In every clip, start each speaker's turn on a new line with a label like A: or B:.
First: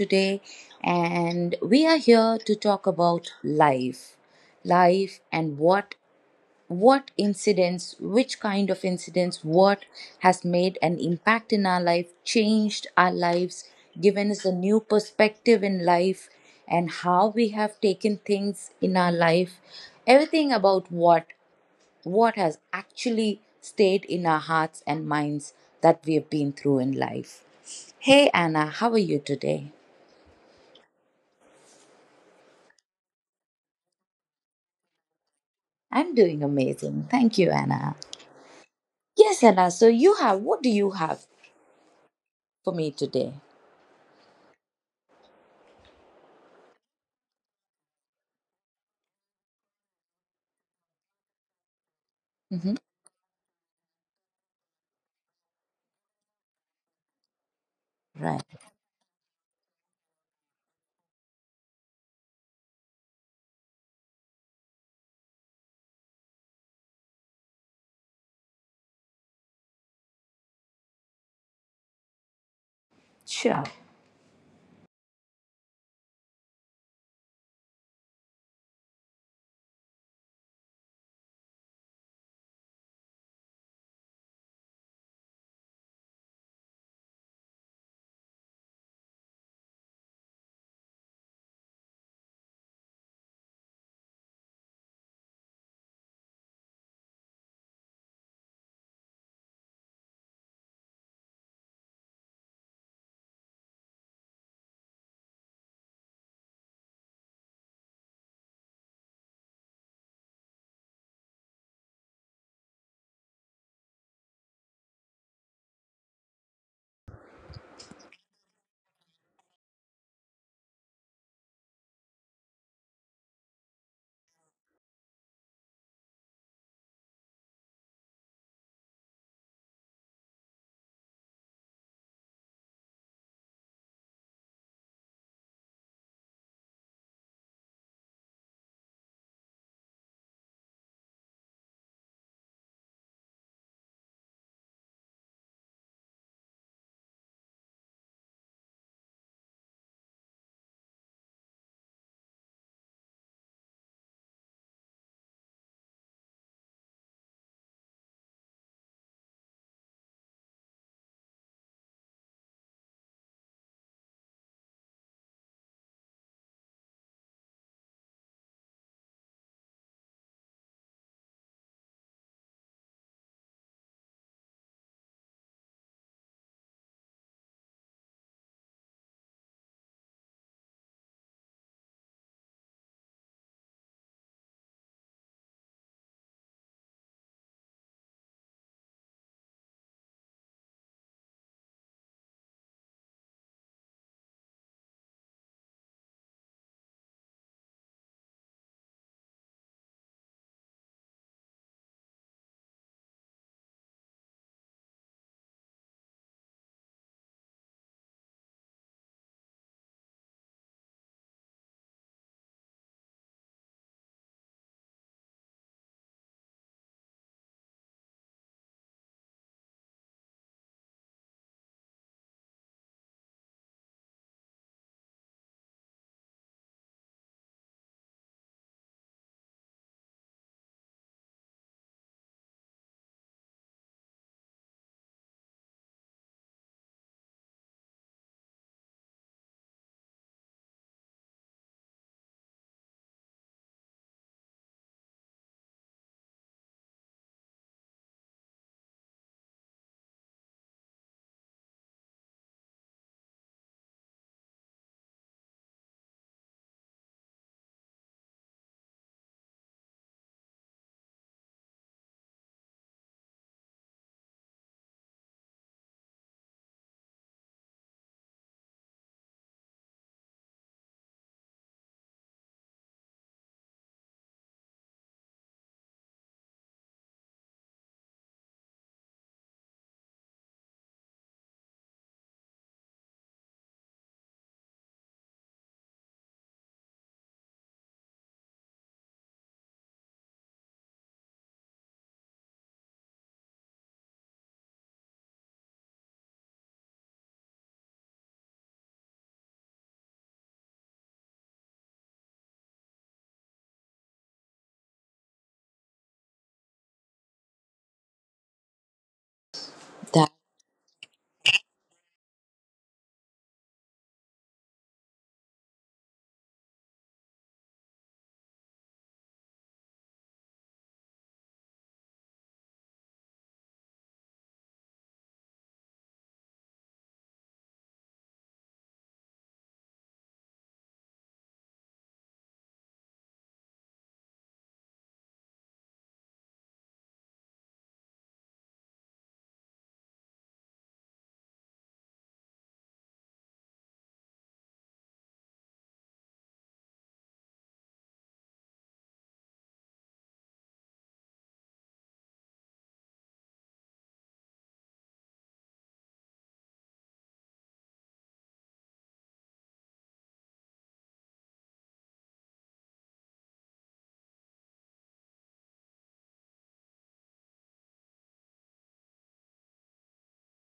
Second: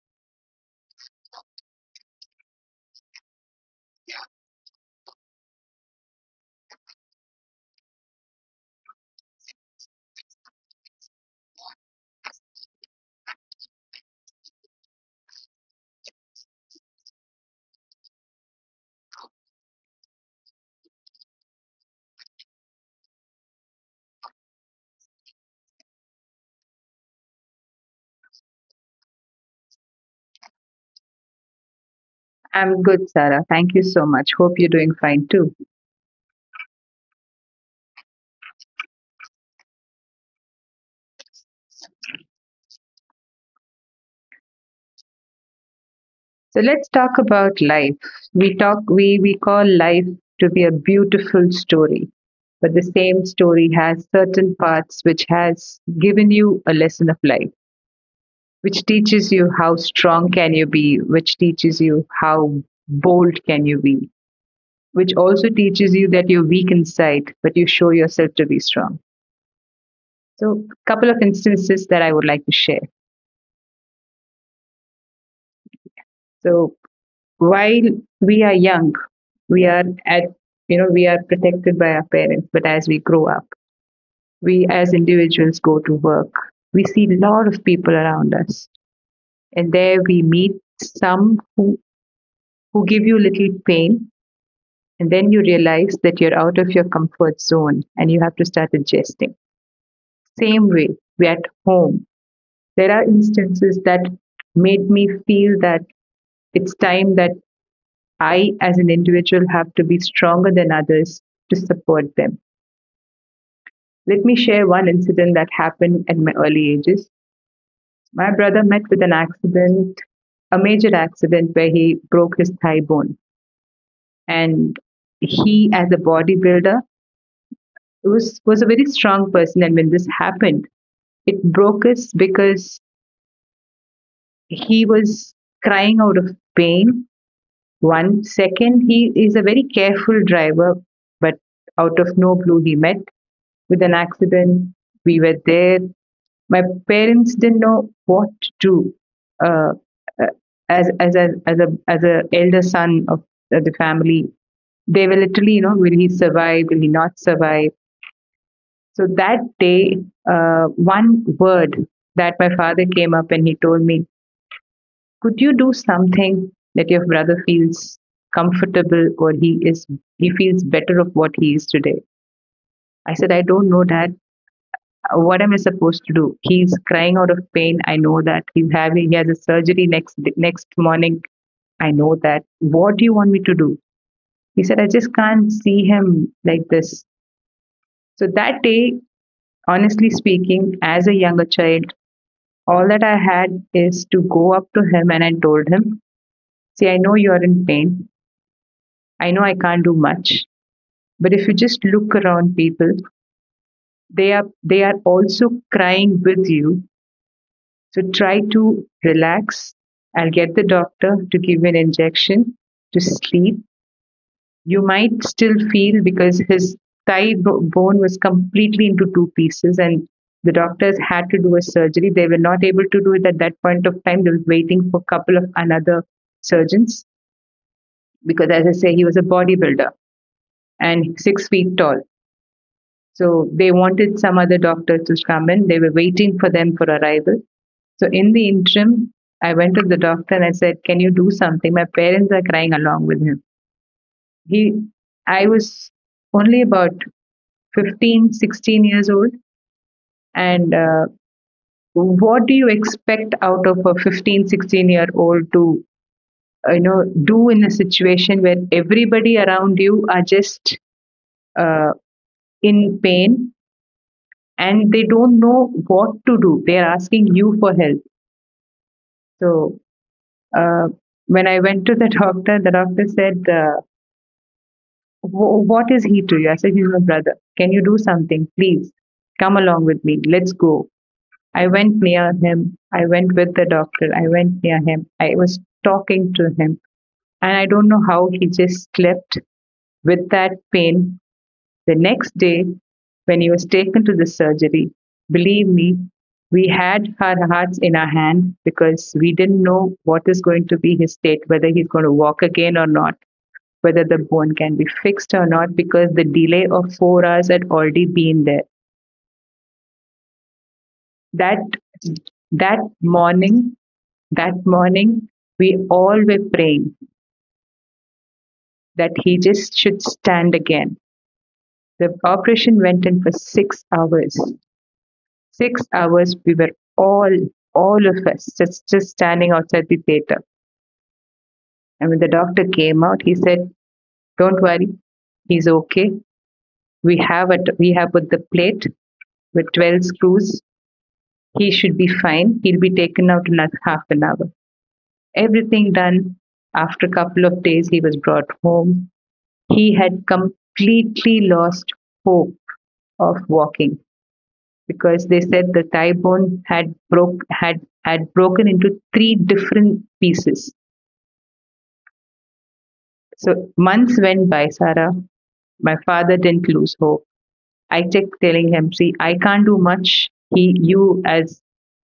A: today, and we are here to talk about life, and what incidents, which kind of incidents, what has made an impact in our life, changed our lives, given us a new perspective in life, and how we have taken things in our life, everything about what has actually stayed in our hearts and minds that we have been through in life. Hey, Anna, how are you today?
B: I'm good, Sarah. Thank you so much. Hope you're doing fine too.
A: I'm doing amazing. Thank you, Anna. Yes, Anna, so what do you have for me today?
B: So let's talk about life. We talk we call life to be a beautiful story, but the
A: Hmm.
B: same story has certain parts which has given you a lesson of life, which
A: Right.
B: teaches you how strong can you be, which teaches you how bold can you be, which also teaches you that you're weak inside, but you show yourself to be strong. So, couple of instances that I would like to share.
A: Sure.
B: So, while we are young, we are at you know we are protected by our parents. But as we grow up, we as individuals go to work, we see a lot of people around us, and there we meet some who give you little pain. And then you realize that you're out of your comfort zone and you have to start adjusting. Same way, we at home, there are instances that made me feel that it's time that I, as an individual, have to be stronger than others to support them. Let me share one incident that happened at my early ages. My brother met with an accident, a major accident where he broke his thigh bone. And he, as a bodybuilder, was a very strong person. And when this happened, it broke us because he was crying out of pain. One second, he is a very careful driver, but out of no blue, he met with an accident. We were there. My parents didn't know what to do. Uh, uh, as a elder son of the family, they were literally, will he survive? Will he not survive? So that day, uh, one word that my father came up and he told me, "Could you do something that your brother feels comfortable, or he feels better of what he is today?" I said, "I don't know, Dad. What am I supposed to do? He's crying out of pain. I know that he has a surgery next morning. I know that. What do you want me to do?" He said, "I just can't see him like this." So that day, honestly speaking, as a younger child, all that I had is to go up to him and I told him, "See, I know you're in pain. I know I can't do much. But if you just look around people, they are also crying with you. So try to relax. I'll get the doctor to give an injection to sleep. You might still feel, because his thigh bone was completely into two pieces, and the doctors had to do a surgery. They were not able to do it at that point of time. They were waiting for a couple of another surgeons because, as I say, he was a bodybuilder and 6 feet tall. So they wanted some other doctor to come in. They were waiting for them for arrival. So in the interim, I went to the doctor and I said, 'Can you do something? My parents are crying along with him.'" He, I was only about 15, 16 years old, and what do you expect out of a 15, 16 year old to you know do in a situation where everybody around you are just uh, in pain and they don't know what to do? They are asking you for help. So. Uh, when I went to the doctor, the doctor said, "What is he to you?" I said, "He's my brother. Can you do something? Please come along with me. Let's go." I went near him. I went with the doctor. I went near him. I was talking to him. And I don't know how he just slept with that pain. The next day, when he was taken to the surgery, believe me, we had our hearts in our hand because we didn't know what is going to be his state, whether he's going to walk again or not, whether the bone can be fixed or not, because the delay of 4 hours had already been there. That
A: That.
B: that morning, that morning, we all were praying that he just should stand again. The operation went in for 6 hours. 6 hours we were all all of us just standing outside the theater. And when the doctor came out, he said, "Don't worry, he's okay. We have put the plate with 12 screws. He should be fine. He'll be taken out in like half an hour. Everything done." After a couple of days, he was brought home. He had completely lost hope of walking because they said the thigh bone had broken into three different pieces. So months went by, Sarah. My father didn't lose hope. I kept telling him, "See, I can't do much. He, you as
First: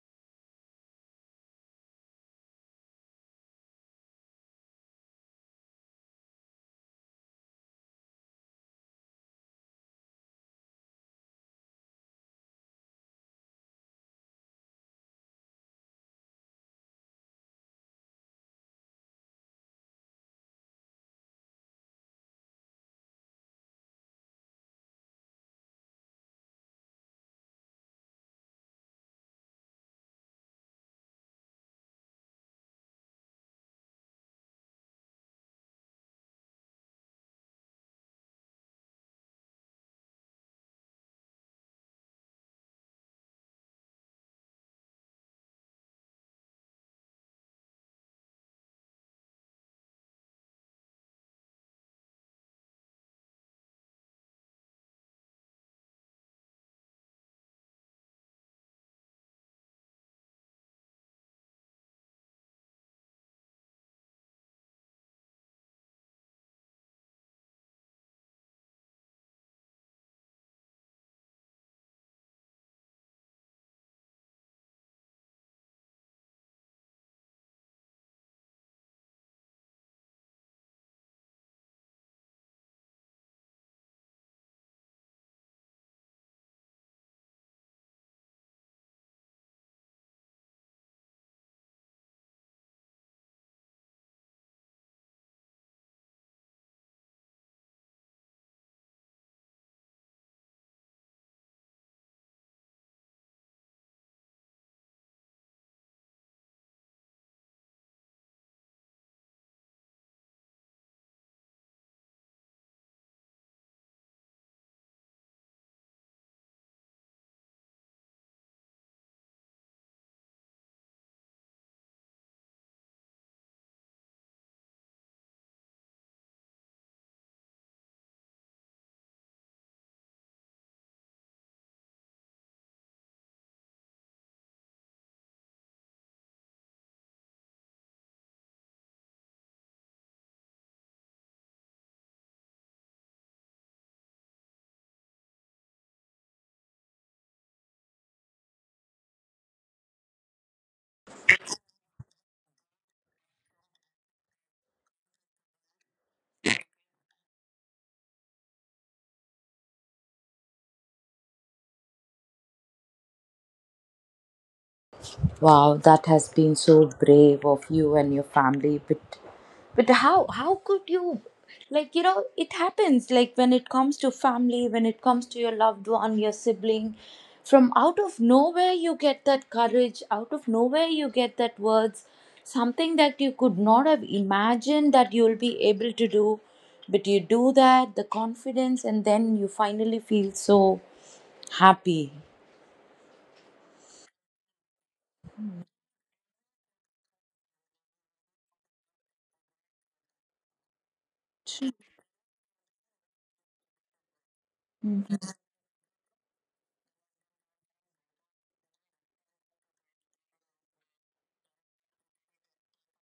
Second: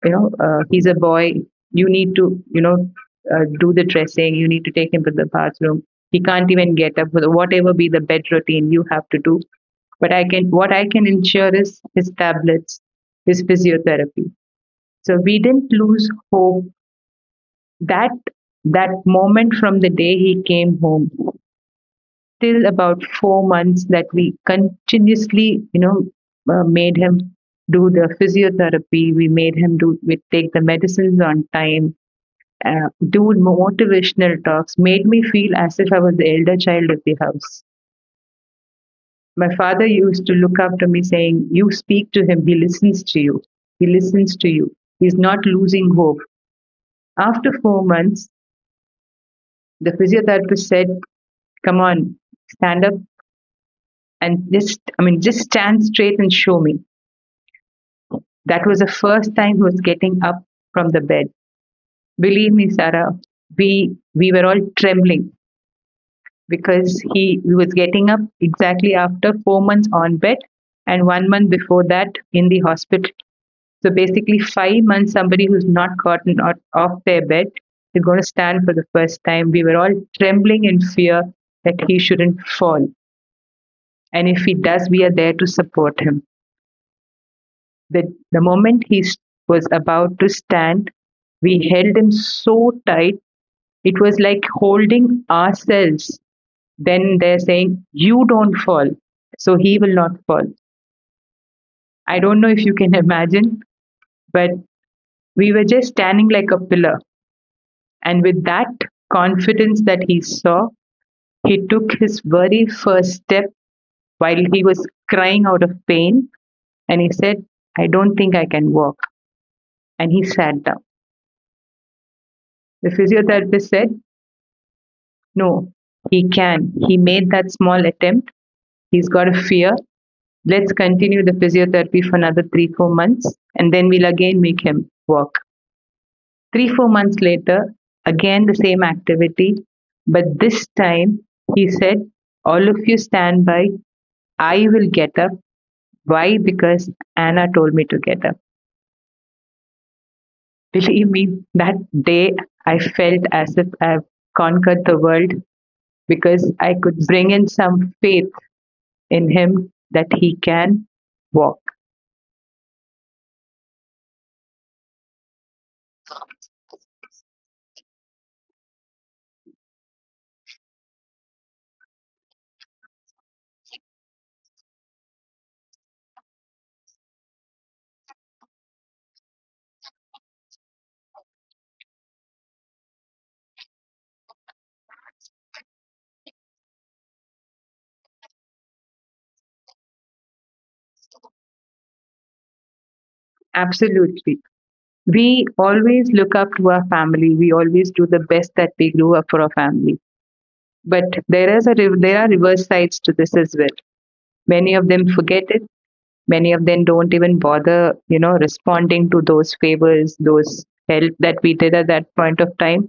B: he's a boy. You need to you know do the dressing. You need to take him to the bathroom. He can't even get up. Whatever be the bed routine, you have to do, but I can what I can ensure is his tablets, his physiotherapy." So we didn't lose hope that that moment, from the day he came home till about 4 months, that we continuously you know made him do the physiotherapy, we made him do we take the medicines on time. Dude, motivational talks made me feel as if I was the elder child of the house. My father used to look up to me saying, "You speak to him, he listens to you. He listens to you. He's not losing hope." After 4 months, the physiotherapist said, "Come on, stand up and just, I mean, just stand straight and show me." That was the first time he was getting up from the bed. Believe me, Sarah, we were all trembling because he was getting up exactly after 4 months on bed and one month before that in the hospital. So basically, 5 months somebody who's not gotten out, off their bed, is going to stand for the first time. We were all trembling in fear that he shouldn't fall. And if he does, we are there to support him. The, the moment he was about to stand, we held him so tight. It was like holding ourselves. Then they're saying, "You don't fall, so he will not fall." I don't know if you can imagine, but we were just standing like a pillar, and with that confidence that he saw, he took his very first step. While he was crying out of pain, and he said, "I don't think I can walk," and he sat down. The physiotherapist said, "No, he made that small attempt. He's got a fear. Let's continue the physiotherapy for another three, 4 months, and then we'll again make him walk." Three, 4 months later, again the same activity, but this time he said, "All of you stand by, I will get up." Why? Because Anna told me to get up. Believe me, that day I felt as if I've conquered the world, because I could bring in some faith in him that he can walk.
A: Wow, that has been so brave of you and your family. But how could you, like, it happens like when it comes to family, when it comes to your loved one, your sibling, from out of nowhere you get that courage, out of nowhere you get that words, something that you could not have imagined that you'll be able to do, but you do that, the confidence and then you finally feel so happy.
B: Absolutely. We always look up to our family. We always do the best that we do up for our family. But there are reverse sides to this as well. Many of them forget it. Many of them don't even bother, responding to those favors, those help that we did at that point of time.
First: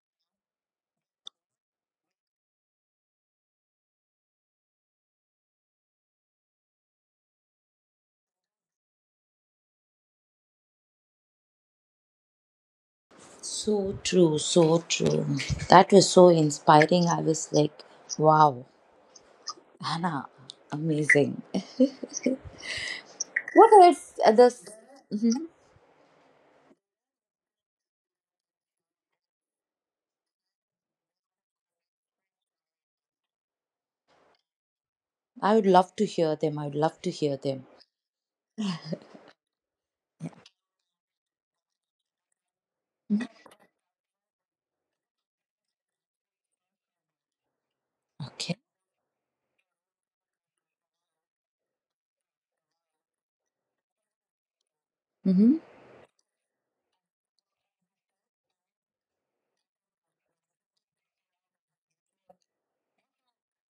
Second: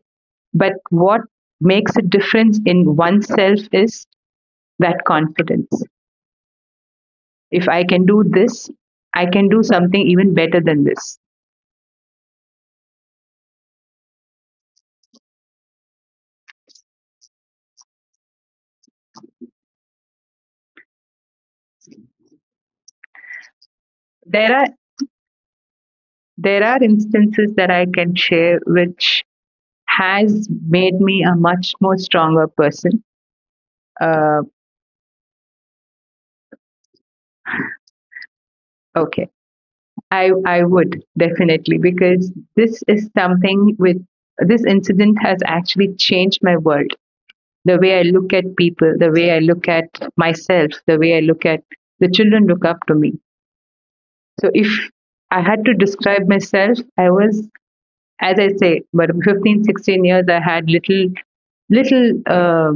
B: But what makes a difference in oneself is that confidence. If I can do this, I can do something even better than this.
A: So true, so true. That was so inspiring. I was like, wow, Anna, amazing. What else?
B: There are
A: Others?
B: there are instances that I can share which has made me a much more stronger person. Uh,
A: I would love to hear them. I would love to hear them.
B: okay, I would definitely, because this is something with this incident has actually changed my world. The way I
A: Okay.
B: look at people, the way I look at myself, the way I look at the children look up to me. So
A: Mm-hmm.
B: if I had to describe myself, I was, as I say, but 15, 16 years, I had little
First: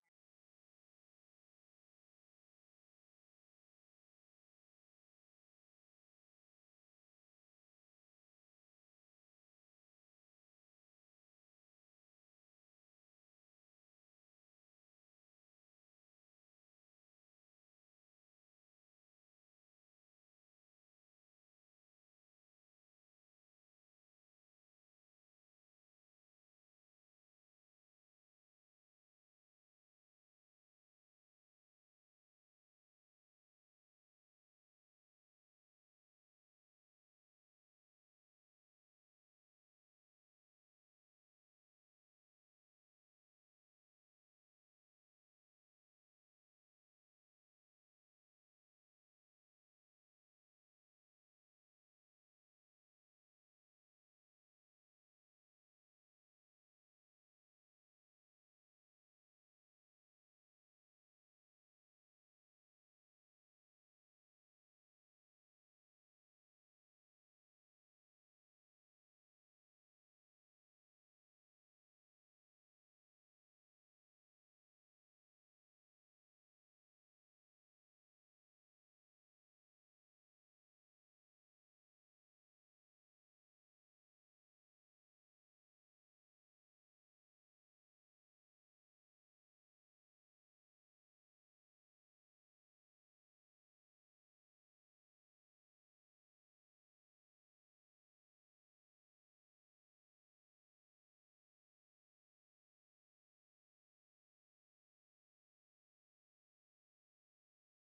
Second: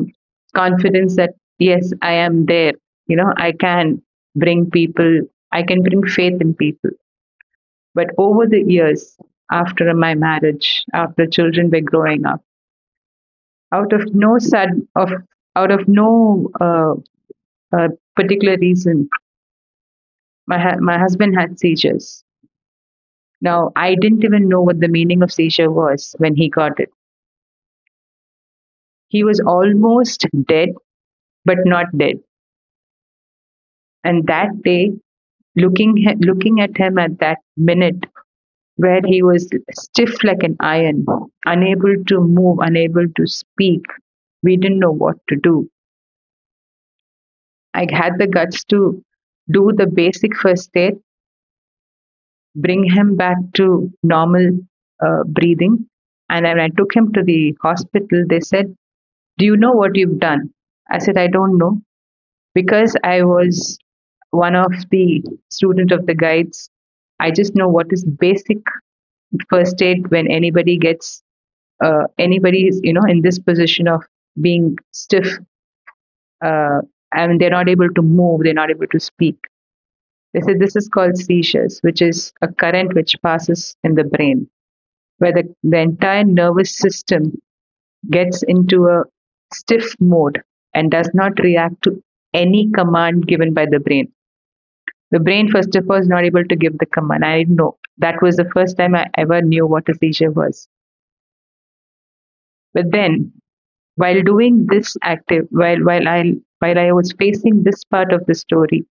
B: confidence that yes, I am there. You know, I can bring people, I can bring faith in people. But over the years, after my marriage, after children were growing up, out of no sudden, of out of no uh, particular reason, my husband had seizures. Now I didn't even know what the meaning of seizure was when he got it. He was almost dead but not dead. And that day, looking looking at him at that minute where he was stiff like an iron, unable to move, unable to speak, we didn't know what to do. I had the guts to do the basic first aid, bring him back to normal breathing. And when I took him to the hospital, they said, "Do you know what you've done?" I said, "I don't know." Because I was one of the student of the guides, I just know what is basic first aid when anybody gets anybody is in this position of being stiff. Uh, they're not able to move, they're not able to speak. They said this is called seizures, which is a current which passes in the brain, where the entire nervous system gets into a stiff mode and does not react to any command given by the brain. The brain, first of all, is not able to give the command. I know that was the first time I ever knew what a seizure was. But then, while doing this active, while I was facing this part of the story,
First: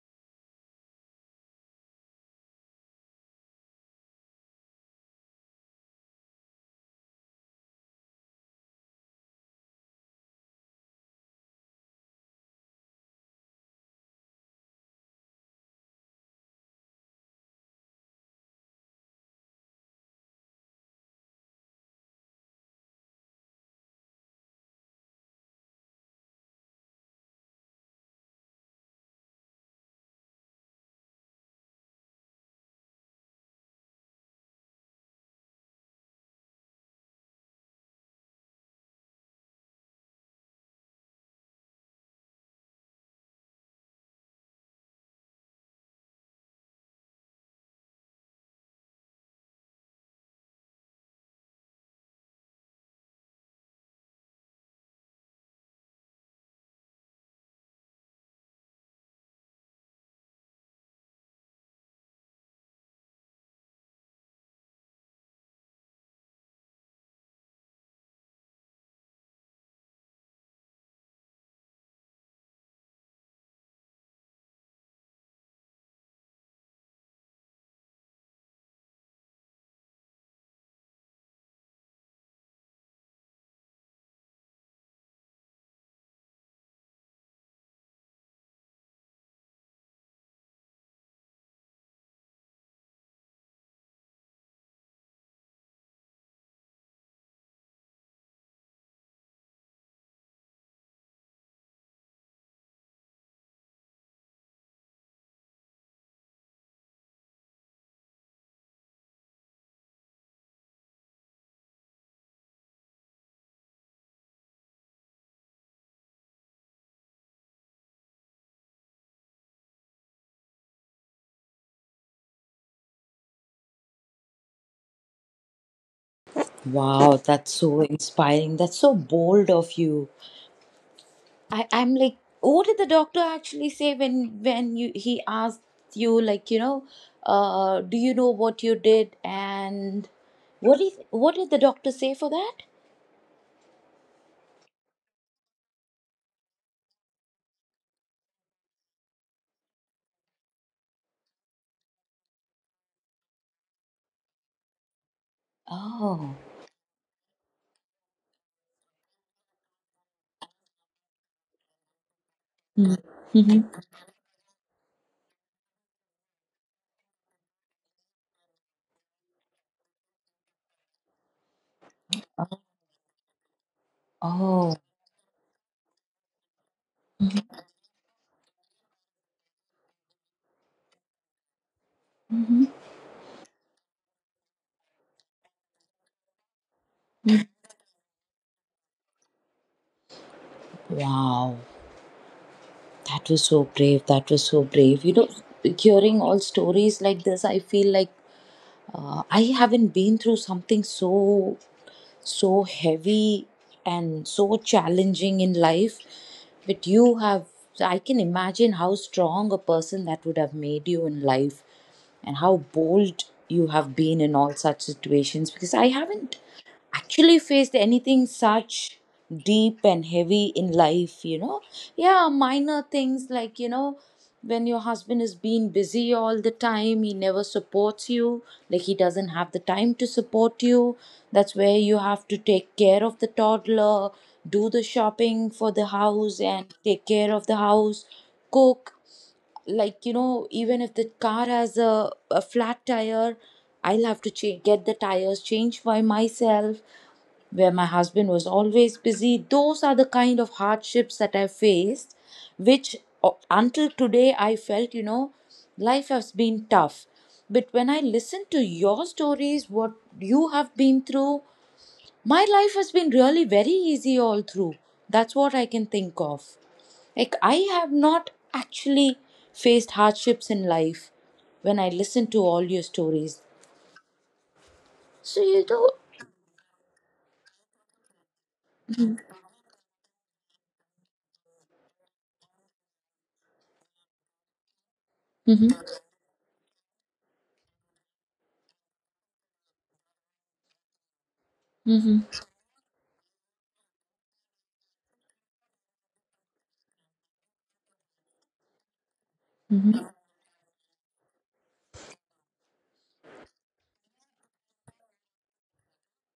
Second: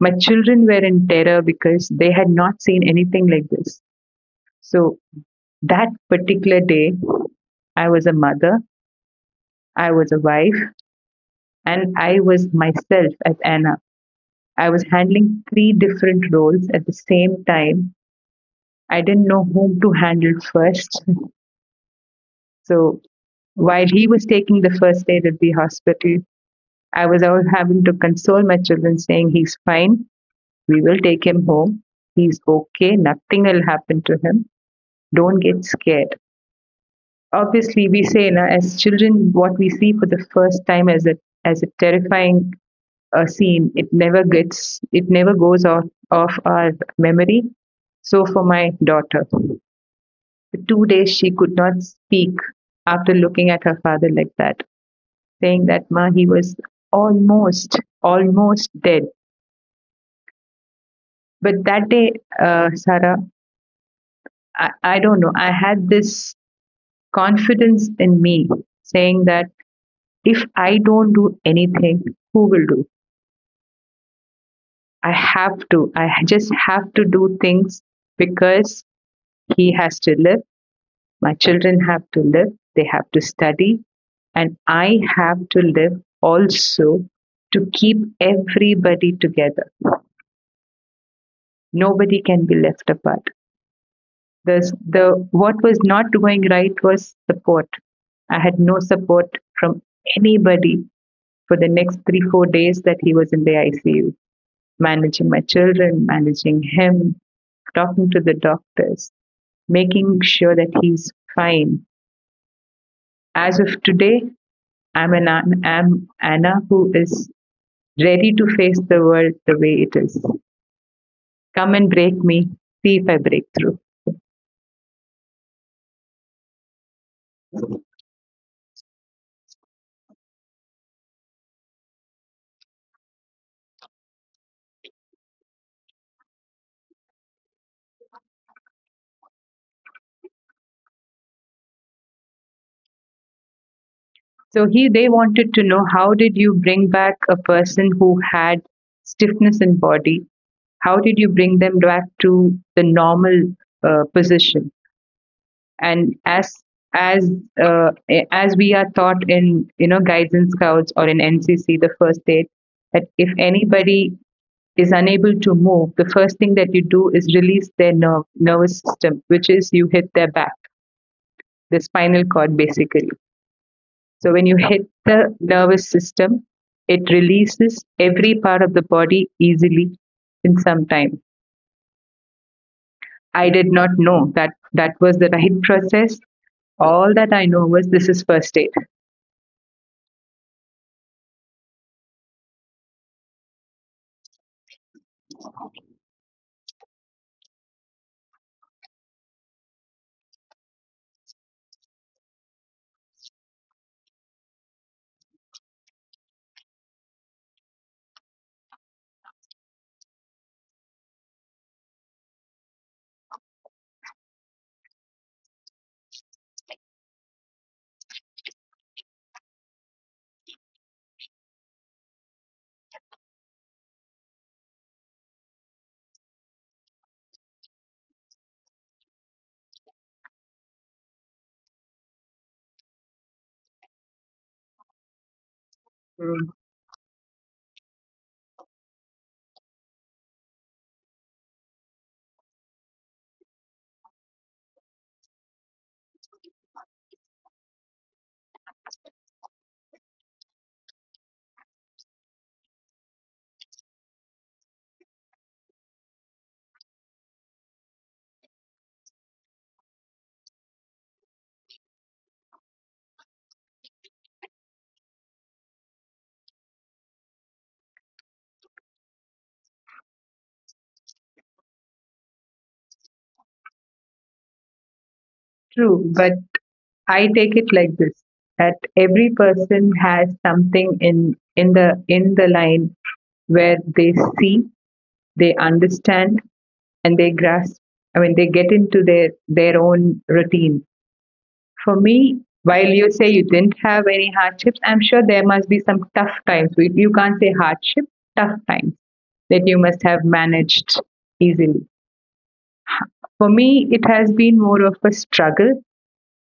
B: my children were in terror because they had not seen anything like this. So that particular day, I was a mother, I was a wife, and I was myself as Anna. I was handling three different roles at the same time. I didn't know whom to handle first. So while he was taking the first aid at the hospital, I was always having to console my children, saying, "He's fine. We will take him home. He's okay. Nothing will happen to him. Don't get scared." Obviously, we say, na, as children, what we see for the first time as as a terrifying scene, it never it never goes off our memory. So for my daughter, for 2 days she could not speak after looking at her father like that, saying that, "Ma, he was almost dead." But that day, Sarah, I don't know, I had this confidence in me saying that if I don't do anything, who will do? I have to. I just have to do things because he has to live. My children have to live. They have to study. And I have to live also to keep everybody together. Nobody can be left apart. Thus, the what was not going right was support. I had no support from anybody for the next three, 4 days that he was in the ICU, managing my children, managing him, talking to the doctors, making sure that he's fine. As of today, I'm an I'm Anna who is ready to face the world the way it is. Come and break me, see if I break through.
A: Wow, that's so inspiring. That's so bold of you. I'm like, what did the doctor actually say when you he asked you, like, do you know what you did, and what did the doctor say for that?
B: So he they wanted to know, how did you bring back a person who had stiffness in body? How did you bring them back to the normal position? And
A: Oh.
B: as uh, as we are taught in, you know, guides and scouts or in NCC, the first aid, that if
A: Mm-hmm.
B: anybody is unable to move, the first thing that you do is release their nervous system, which is you hit their back, the spinal cord basically. So when you
A: Oh.
B: hit the nervous system, it
A: Mhm,
B: releases every part of the body easily in some time.
A: mhm,
B: I did not know that that was the right process. All that I
A: mhm.
B: know was this is first aid.
A: Wow, that was so brave. That was so brave. You know, hearing all stories like this, I feel like, I haven't been through something so heavy and so challenging in life, but you have. So I can imagine how strong a person that would have made you in life and how bold you have been in all such situations, because I haven't actually faced anything such deep and heavy in life, you know. Yeah, minor things like, you know, when your husband is being busy all the time, he never supports you, like he doesn't have the time to support you. That's where you have to take care of the toddler, do the shopping for the
B: Mm.
A: house and take care of the house, cook, like, you know, even if the car has a flat tire, I'll have to change get the tires changed by myself, where my husband was always busy. Those are the kind of hardships that I faced, which, until today I felt, you know, life has been tough. But when I listen to your stories, what you have been through, my life has been really very easy all through. That's what I can think of. Like, I have not actually faced hardships in life when I listen to all your stories.
B: True, but I take it like this, that every
A: Mm-hmm.
B: person has something in the line where they see, they
A: Mm-hmm.
B: understand, and they grasp. I mean, they get into their own routine. For
A: Mm-hmm.
B: me, while you say you didn't have any hardships, I'm sure there must be some tough times. You can't say hardship, tough times that you must have managed easily. For me, it has been more of a struggle.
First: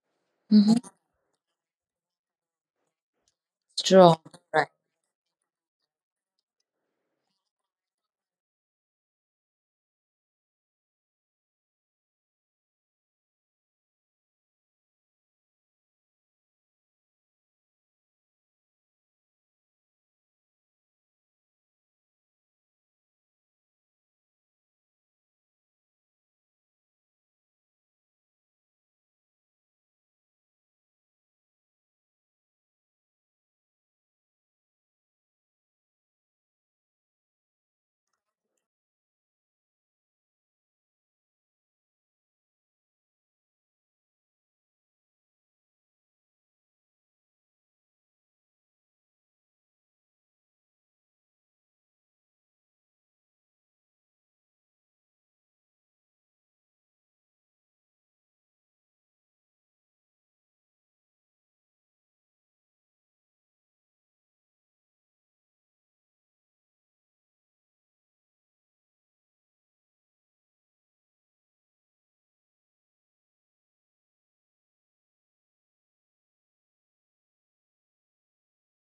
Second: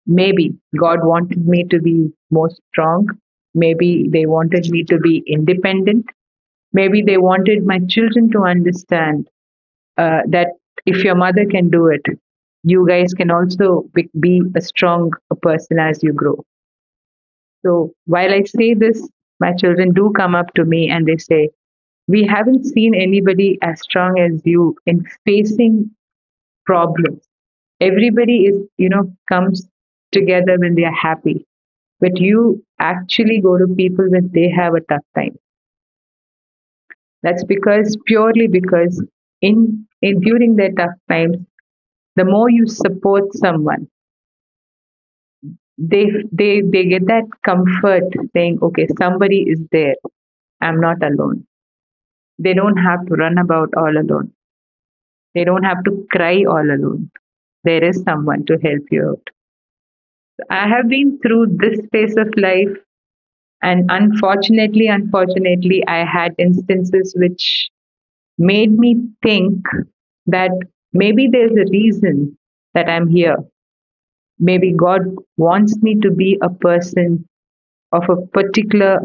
B: Maybe
A: Mm-hmm.
B: God wanted me to be more strong. Maybe
A: Strong.
B: they wanted me to be independent. Maybe they wanted my children to understand that if your mother can do it, you guys can also be a strong person as you grow. So while I say this, my children do come up to me and they say, "We haven't seen anybody as strong as you in facing problems. Everybody is, you know, comes together when they are happy. But you actually go to people when they have a tough time." That's because, purely because in during their tough times, the more you support someone, they get that comfort saying, "Okay, somebody is there. I'm not alone." They don't have to run about all alone. They don't have to cry all alone. There is someone to help you out. I have been through this phase of life, and unfortunately, I had instances which made me think that maybe there's a reason that I'm here. Maybe God wants me to be a person of a particular,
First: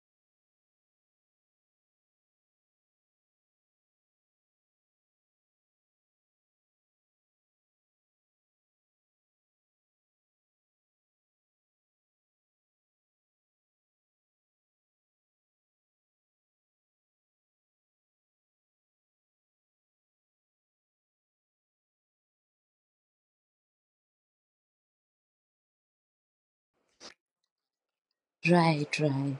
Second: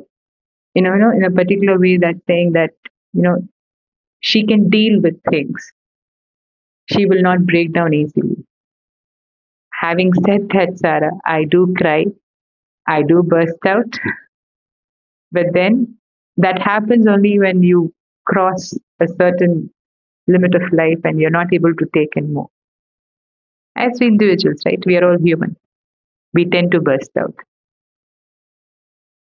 B: in a particular way, that saying that, you know, she can deal with things. She will not break down easily. Having said that, Sarah, I do cry, I do burst out, but then that happens only when you cross a certain limit of life and you're not able to take in more. As we individuals, right? We are all human. We tend to burst out.
A: Right, right.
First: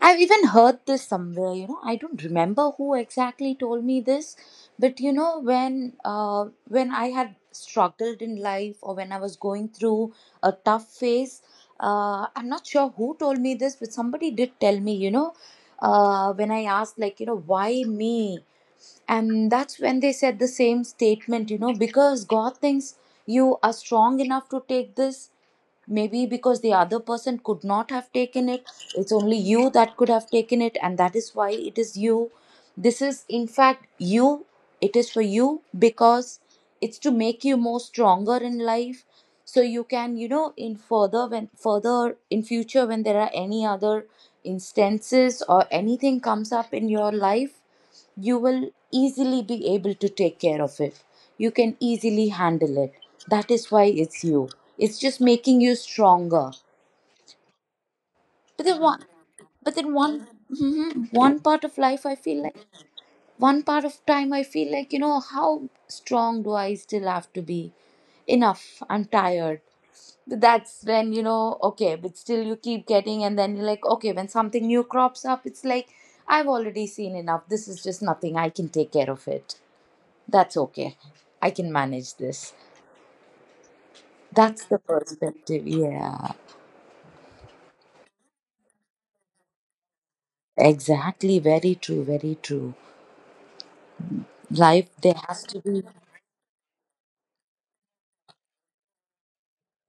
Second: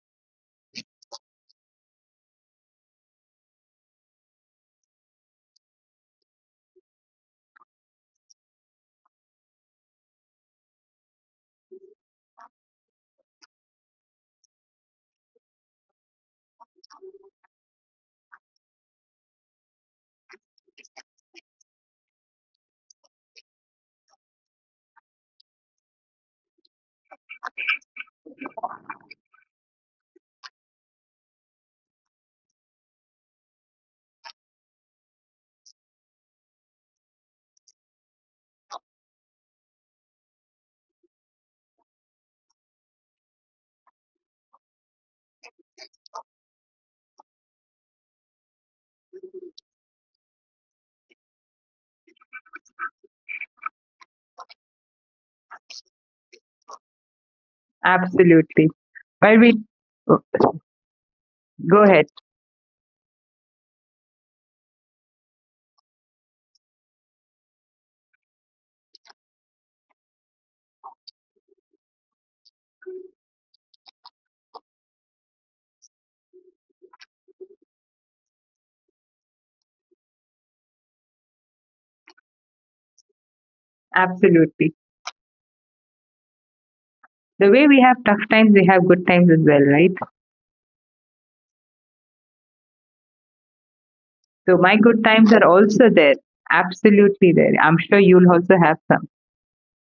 A: I've even heard this somewhere, you know. I don't remember who exactly told me this, but you know, when, when I had struggled in life or when I was going through a tough phase, I'm not sure who told me this, but somebody did tell me, you know, when I asked, like, you know, why me? And that's when they said the same statement, you know, because God thinks you are strong enough to take this, maybe because the other person could not have taken it. It's only you that could have taken it, and that is why it is you. This is, in fact, you. It is for you because it's to make you more stronger in life, so you can, you know, in further, when further in future, when there are any other instances or anything comes up in your life, you will easily be able to take care of it. You can easily handle it. That is why it's you. It's just making you stronger. But
B: Absolutely.
A: then one,
B: While we oh,
A: Mhm.
B: go ahead,
A: One part of time, I feel like, you know, how strong do I still have to be? Enough. I'm tired. But that's when you know. Okay, but still you keep getting, and then you're like, okay, when something new crops up, it's like I've already seen enough. This is just nothing. I can take care of it. That's okay. I can manage this. That's
B: absolutely.
A: the perspective. Yeah.
B: The way we have tough times, we have good times as well, right?
A: Exactly. Very true. Very true.
B: So my
A: Life,
B: good
A: there
B: times
A: has
B: are
A: to be.
B: also there. Absolutely there. I'm sure you'll also have some.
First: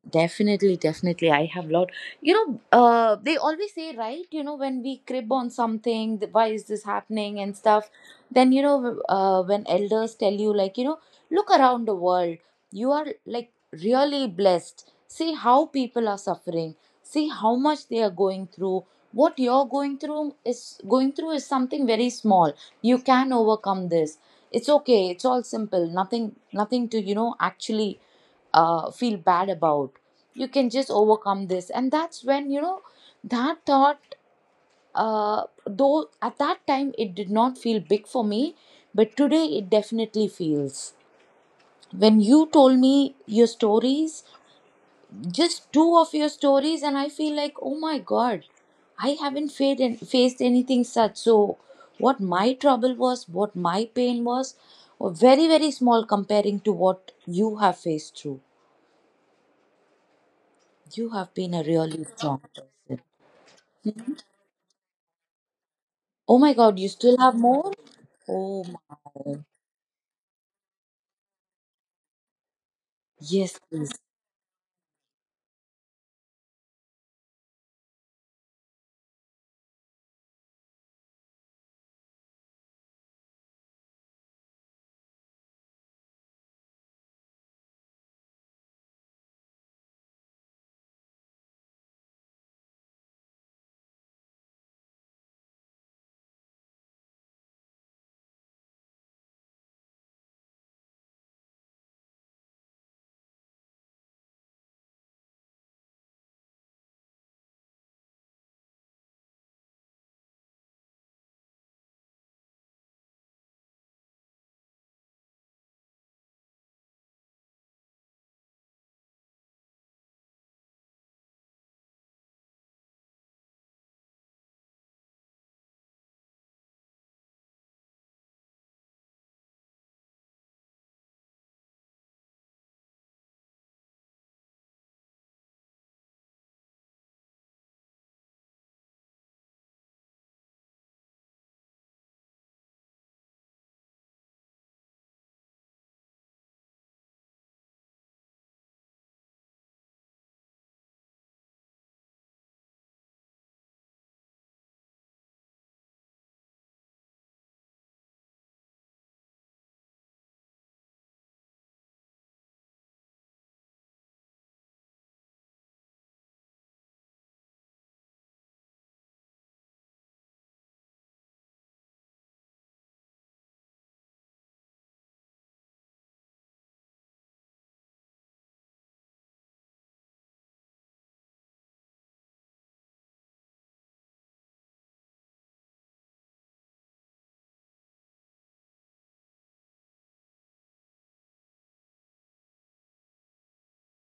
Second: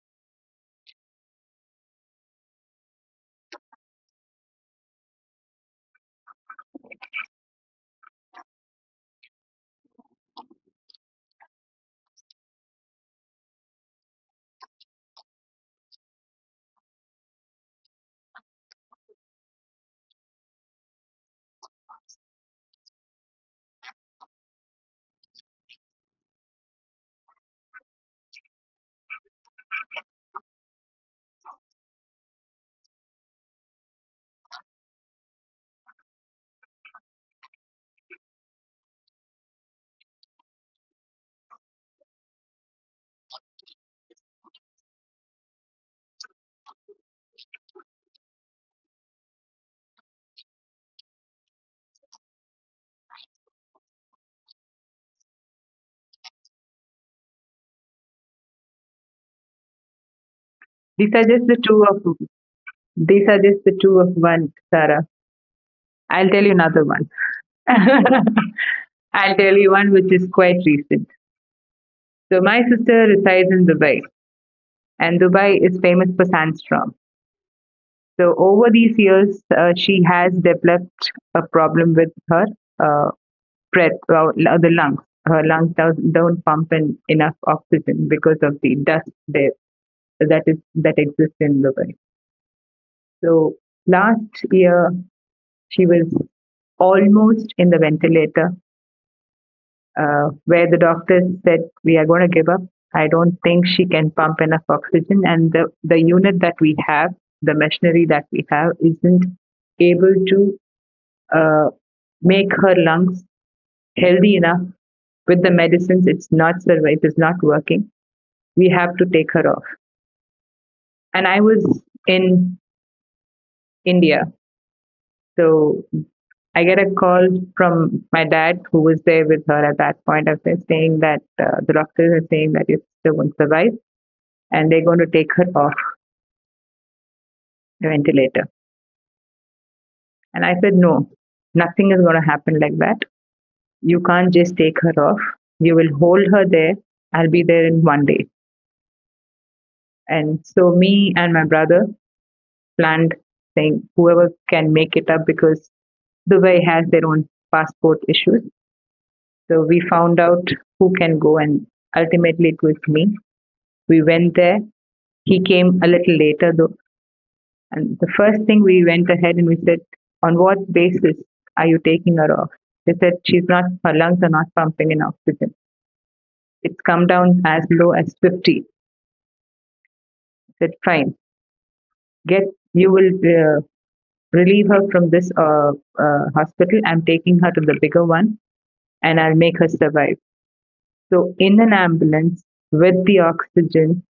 A: Definitely, definitely. I have lot. You know, they always say, right? You know, when we crib on something, why is this happening and stuff. Then you know, when elders tell you, like, you know, look around the world. You are, like, really blessed. See how people are suffering. See how much they are going through. What you're going through is something very small. You can overcome this. It's okay. It's all simple. Nothing, nothing to, you know, actually feel bad about. You can just overcome this, and that's when you know, that thought, though at that time it did not feel big for me, but today it definitely feels, when you told me your stories, just two of your stories, and I feel like, oh my god, I haven't faced anything such. So what my trouble was, what my pain was, were very very small comparing to what you have faced through. You have
B: These are
A: been a
B: just the
A: really
B: two of
A: strong person.
B: These are just the two of one, Sarah.
A: Oh
B: I'll
A: my
B: tell you
A: god, you
B: another
A: still
B: one.
A: have more? Oh my.
B: I'll tell you one which is quite recent. So my sister
A: Yes,
B: resides
A: please.
B: in Dubai, and Dubai is famous for sandstorm. So over these years, she has developed a problem with her uh, the lungs. Her lungs don't pump in enough oxygen because of the dust there that is that exists in Dubai. So last year, she was almost in the ventilator where the doctors said, "We are going to give up. I don't think she can pump enough oxygen, and the unit that we have, the machinery that we have, isn't able to uh, make her lungs healthy enough with the medicines. It's not survive. It's not working. We have to take her off." And I was in India, so I get a call from my dad, who was there with her at that point. I saying that the doctors are saying that you still won't survive and they're going to take her off the ventilator. And I said, "No, nothing is going to happen like that. You can't just take her off. You will hold her there. I'll be there in one day." And so me and my brother planned, saying whoever can make it up because Dubai has their own passport issues. So we found out who can go, and ultimately it was me. We went there. He came a little later though. And the first thing, we went ahead and we said, "On what basis are you taking her off?" They said, "She's not, her lungs are not pumping in oxygen. It's come down as low as 50." I said, "Fine, get, you will relieve her from this hospital. I'm taking her to the bigger one and I'll make her survive." So in an ambulance with the oxygen,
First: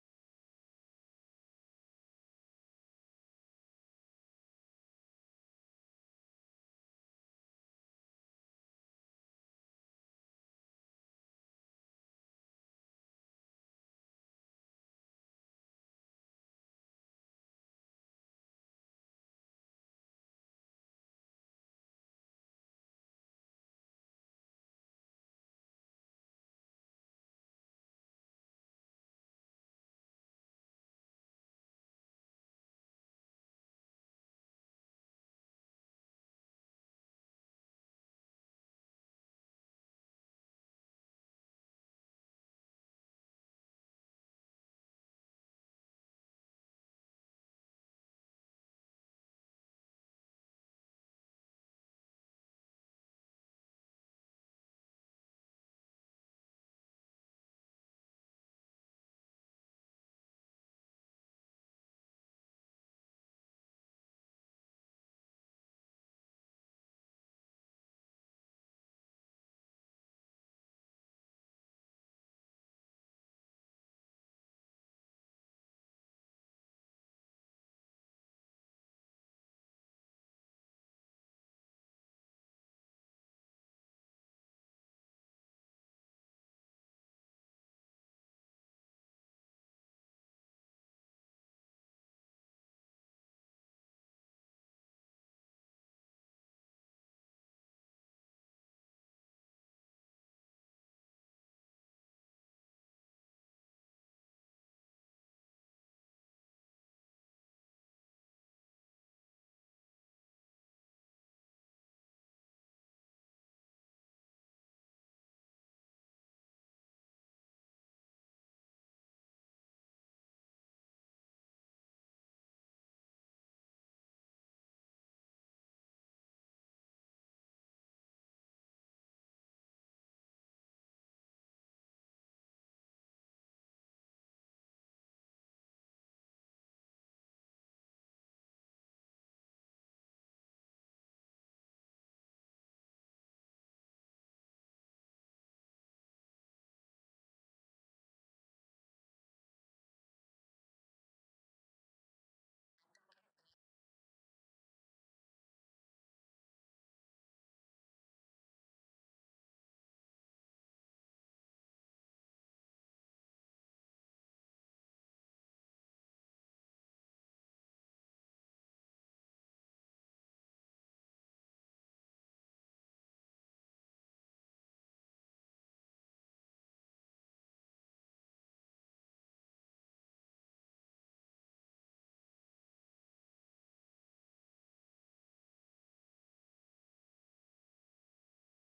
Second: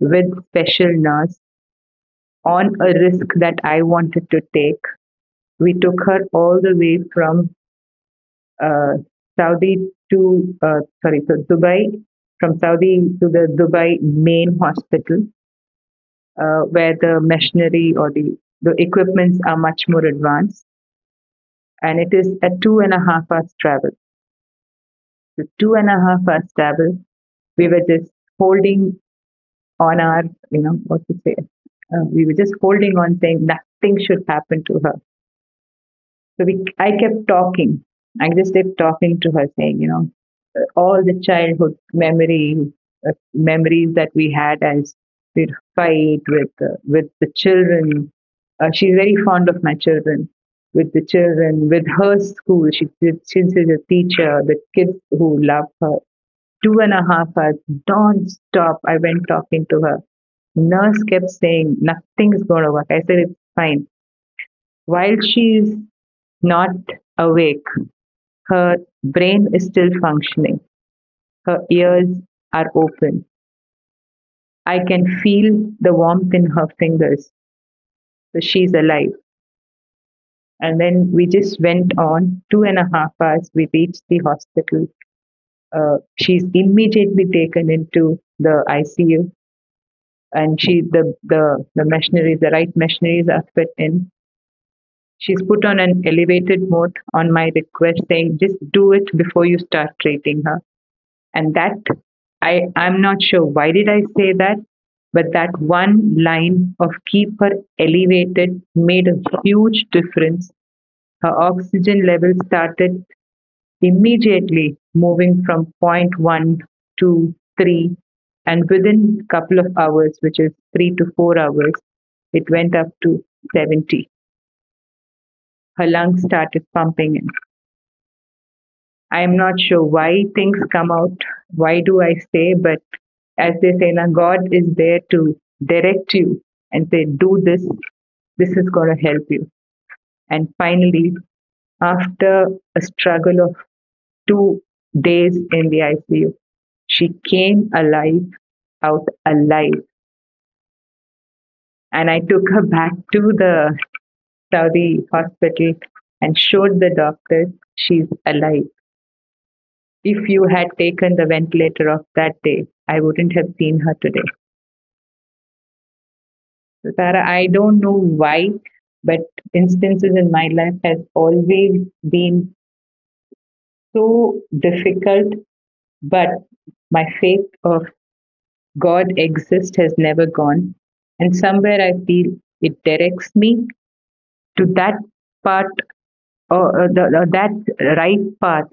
B: with special nurse, on a risk that I wanted to take, we took her all the way from uh, Saudi to sorry, so Dubai, from Saudi to the Dubai main hospital, where the machinery or the equipments are much more advanced, and it is a 2.5 hours travel. So 2.5 hours travel, we were just holding on our, you know, what to say, we were just holding on, saying nothing should happen to her. So we, I kept talking. I just kept talking to her, saying, you know, all the childhood memories that we had as we'd fight with the children. She's very fond of my children. With the children, with her school, she since she's a teacher, the kids who love her. 2.5 hours, don't stop. I went talking to her. Nurse kept saying nothing is going to work. I said it's fine. While she's not awake. Her brain is still functioning. Her ears are open. I can feel the warmth in her fingers. So she's alive. And then we just went on 2.5 hours. We reached the hospital. She's immediately taken into the ICU, and she the the machineries, the right machineries are fit in. She's put on an elevated mode on my request, saying, "Just do it before you start treating her." And that I I'm not sure why did I say that, but that one line of "keep her elevated" made a huge difference. Her oxygen level started immediately moving from 0 0.1 to 3, and within a couple of hours, which is 3 to 4 hours, it went up to 70. Her lungs started pumping. And I'm not sure why things come out. Why do I say? But as they say, now God is there to direct you and say, do this. This is going to help you. And finally, after a struggle of 2 days in the ICU, she came alive, out alive. And I took her back to the Saudi hospital and showed the doctors she's alive. If you had taken the ventilator off that day, I wouldn't have seen her today. So Tara, I don't know why, but instances in my life has always been so difficult, but my faith of God exists has never gone. And somewhere I feel it directs me to that part or that right path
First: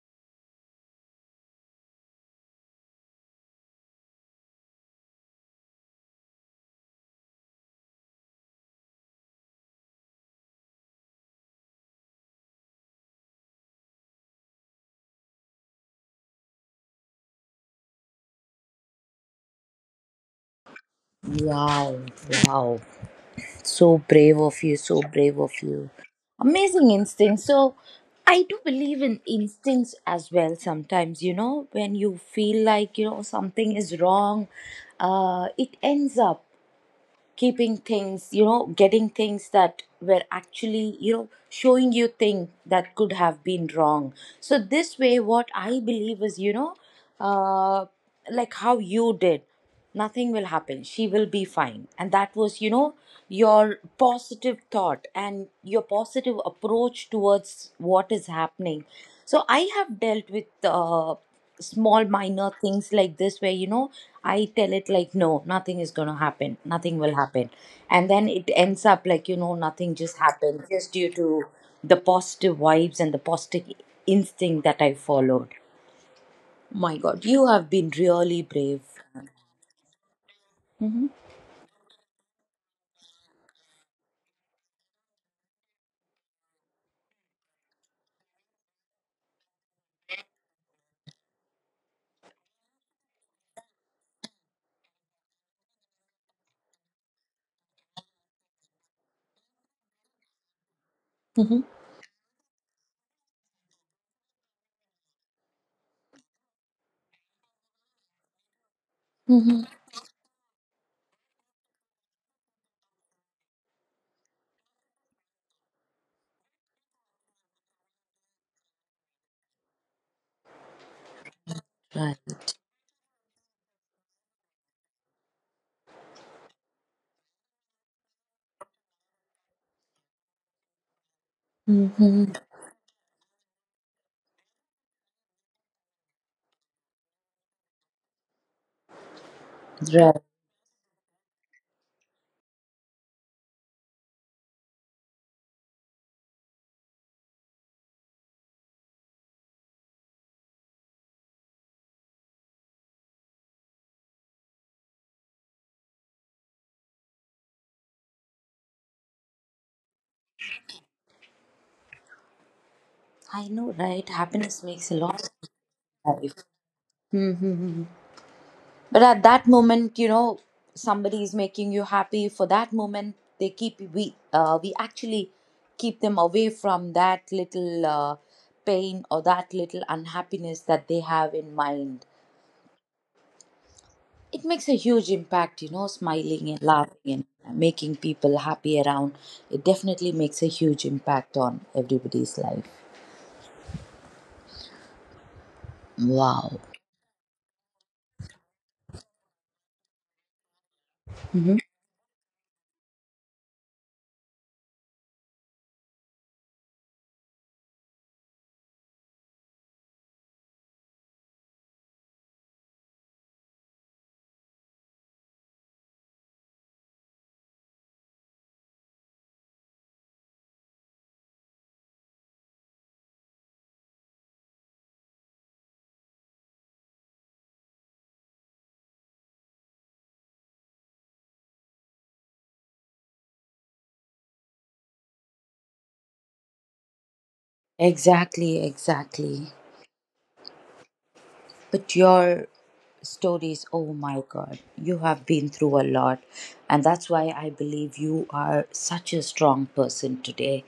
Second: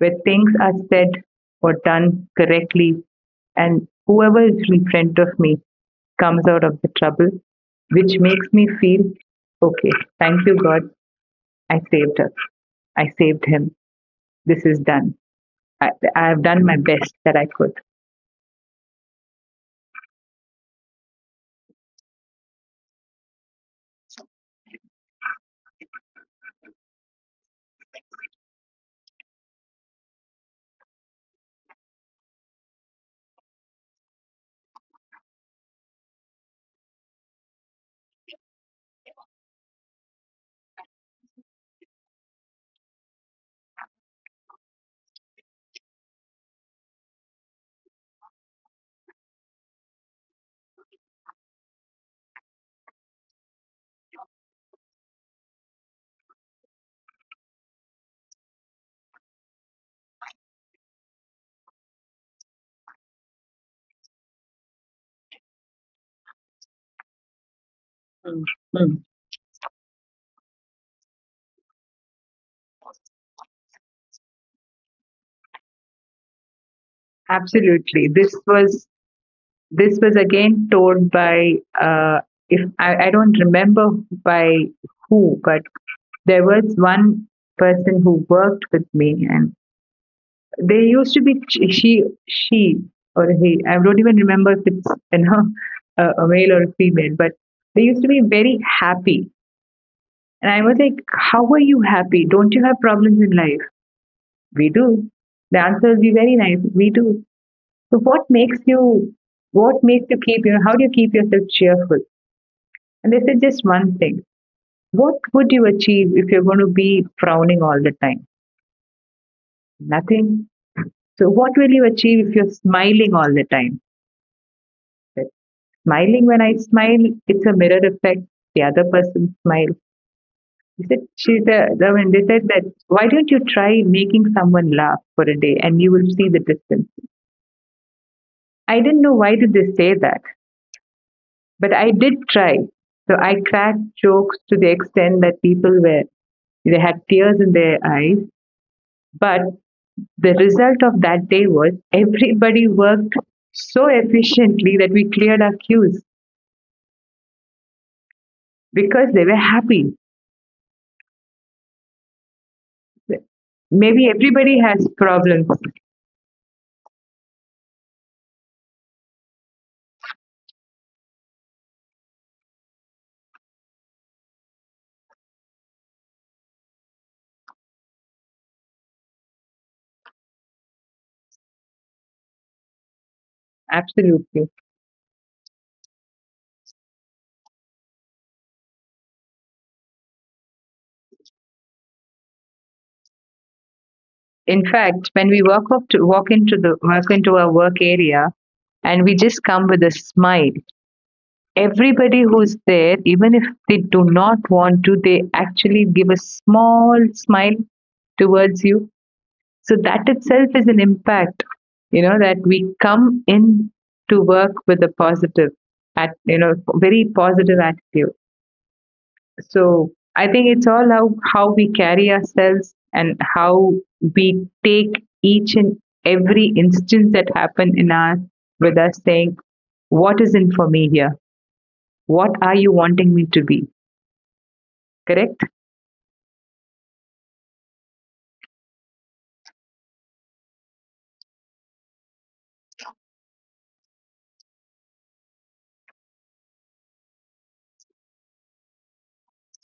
B: where things are said or done correctly, and whoever is in front of me comes out of the trouble, which makes me feel, okay, thank you, God, I saved her, I saved him, this is done. I have done my best that I could.
A: Wow, wow. So brave of you, so brave of you. Amazing instincts. So, I do believe in instincts as well sometimes, you know, when you feel like, you know, something is wrong, it ends up keeping things you know getting things that were actually, you know, showing you things that could have been wrong. So this way, what I believe is, you know, uh like how you did, nothing will happen, she will be fine, and that was, you know, your positive thought and your positive approach towards what is happening. So I have dealt with small minor things like this where, you know, I tell it like, no, nothing is going to happen, nothing will happen, and then it ends up like, you know,
B: Mm.
A: nothing just happened, just due to the positive vibes and the positive instinct that I followed. My god, you have been really brave.
B: Absolutely, this was again told by if I, I don't remember by who, but there was one person who worked with me. And they used to be she or he. I don't even remember if it's, you know, a male or a female, but they used to be very happy. And I
A: Mm-hmm.
B: was like, "How are you happy? Don't you have problems in life?" We do. The answer will be very nice. We do. So what makes
A: Mm-hmm.
B: you? What makes you keep your? How do you keep yourself cheerful? And they said just one thing. What would you achieve if you're going to be frowning all the time? Nothing. So what will
A: Right.
B: you achieve if you're smiling all the time? Smiling, when I smile, it's a mirror effect. The other person smiles. He said, she
A: Mm-hmm.
B: said, I mean, they said that, why don't you try making someone laugh for a day and you will see the difference. I didn't know why did
A: Right.
B: they say that, but I did try. So I cracked jokes to the extent that people were, they had tears in their eyes. But the result of that day was everybody worked so efficiently that we cleared our queues because they were happy.
A: I know, right?
B: Maybe
A: Happiness makes a
B: everybody
A: lot
B: has
A: of
B: problems.
A: life. Mm-hmm. But at that moment, you know, somebody is making you happy. For that moment, they keep we actually keep them away from that little, pain or that little unhappiness that they have in mind. It makes a huge
B: Absolutely.
A: impact, you know, smiling and laughing and making people happy around. It definitely makes a huge impact on everybody's life.
B: In fact,
A: Wow.
B: when we walk up to walk into our work area and we just come with a
A: Mhm.
B: smile, everybody who's there, even if they do not want to, they actually give a small smile towards you. So that itself is an impact, you know, that we come in to work with a positive at you know very positive attitude. So I think it's all how we carry ourselves and how we take each and every instance that happened in our, with us, saying, what is in for me here? What are you wanting me to be? Correct?
A: Exactly, exactly. But your stories, oh my god, you have been through a lot. And that's why I believe you are such a strong person today.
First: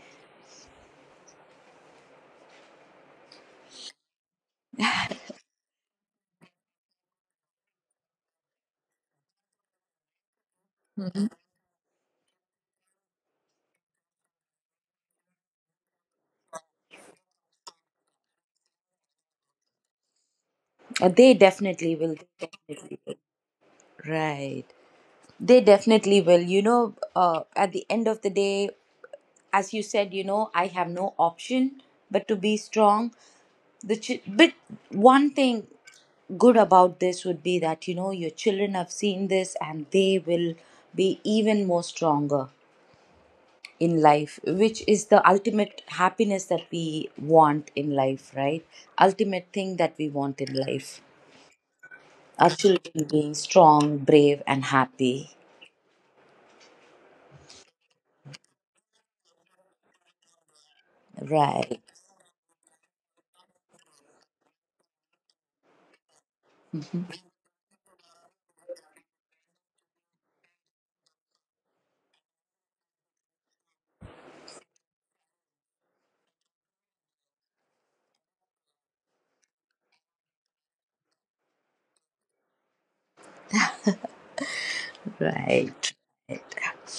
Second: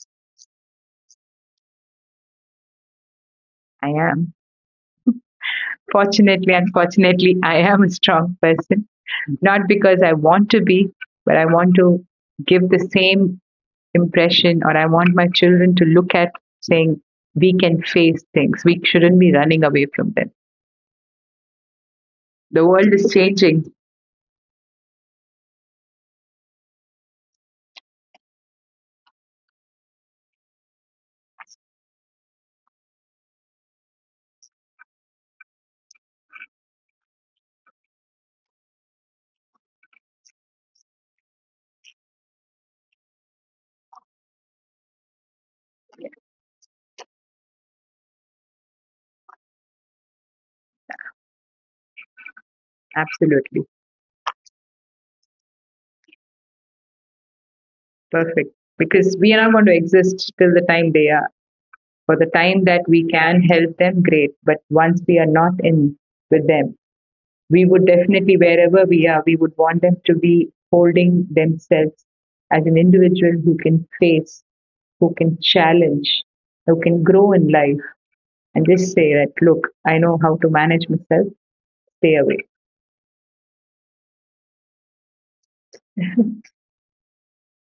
B: I am. Fortunately, unfortunately, I am a strong person. Not because I want to be, but I want to give the same impression, or I want my children to look at, saying, we can face things. We shouldn't be running away from them.
A: They
B: The world is
A: definitely will.
B: changing.
A: Right. They definitely will. You know, at the end of the day, as you said, you know, I have no option but to be strong. But one thing good about this would be that, you know, your children have seen this and they will be even more stronger in life, which is the ultimate happiness that we want in life, right? Ultimate thing that we want in life. Our
B: Absolutely.
A: children being strong, brave, and happy.
B: Perfect. Because we are not going to exist till the time they are. For the time that
A: Right,
B: we can help them, great. But once we are not in with them, we would definitely, wherever we are, we would want them to be holding themselves as an individual who can face, who can challenge, who can grow in life and just say that, look, I know how to manage myself, stay away.
A: right, right.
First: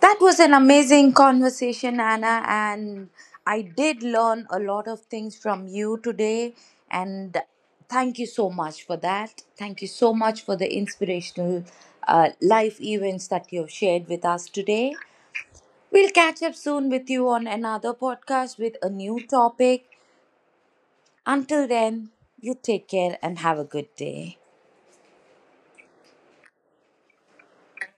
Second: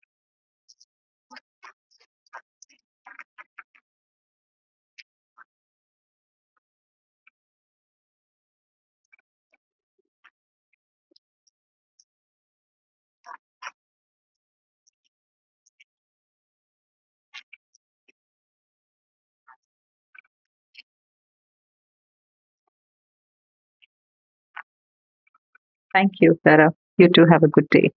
A: That was an amazing conversation, Anna, and I did learn a lot of things from you today. And thank you so much for that. Thank you so much for the inspirational life events that you have shared with us today. We'll catch up soon with you on another podcast with a new topic. Until then, you take care and have a good day.
B: Thank you, Sarah. You too have a good day.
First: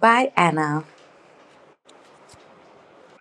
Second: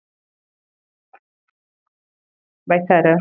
A: Bye, Anna.
B: Bye, Sarah.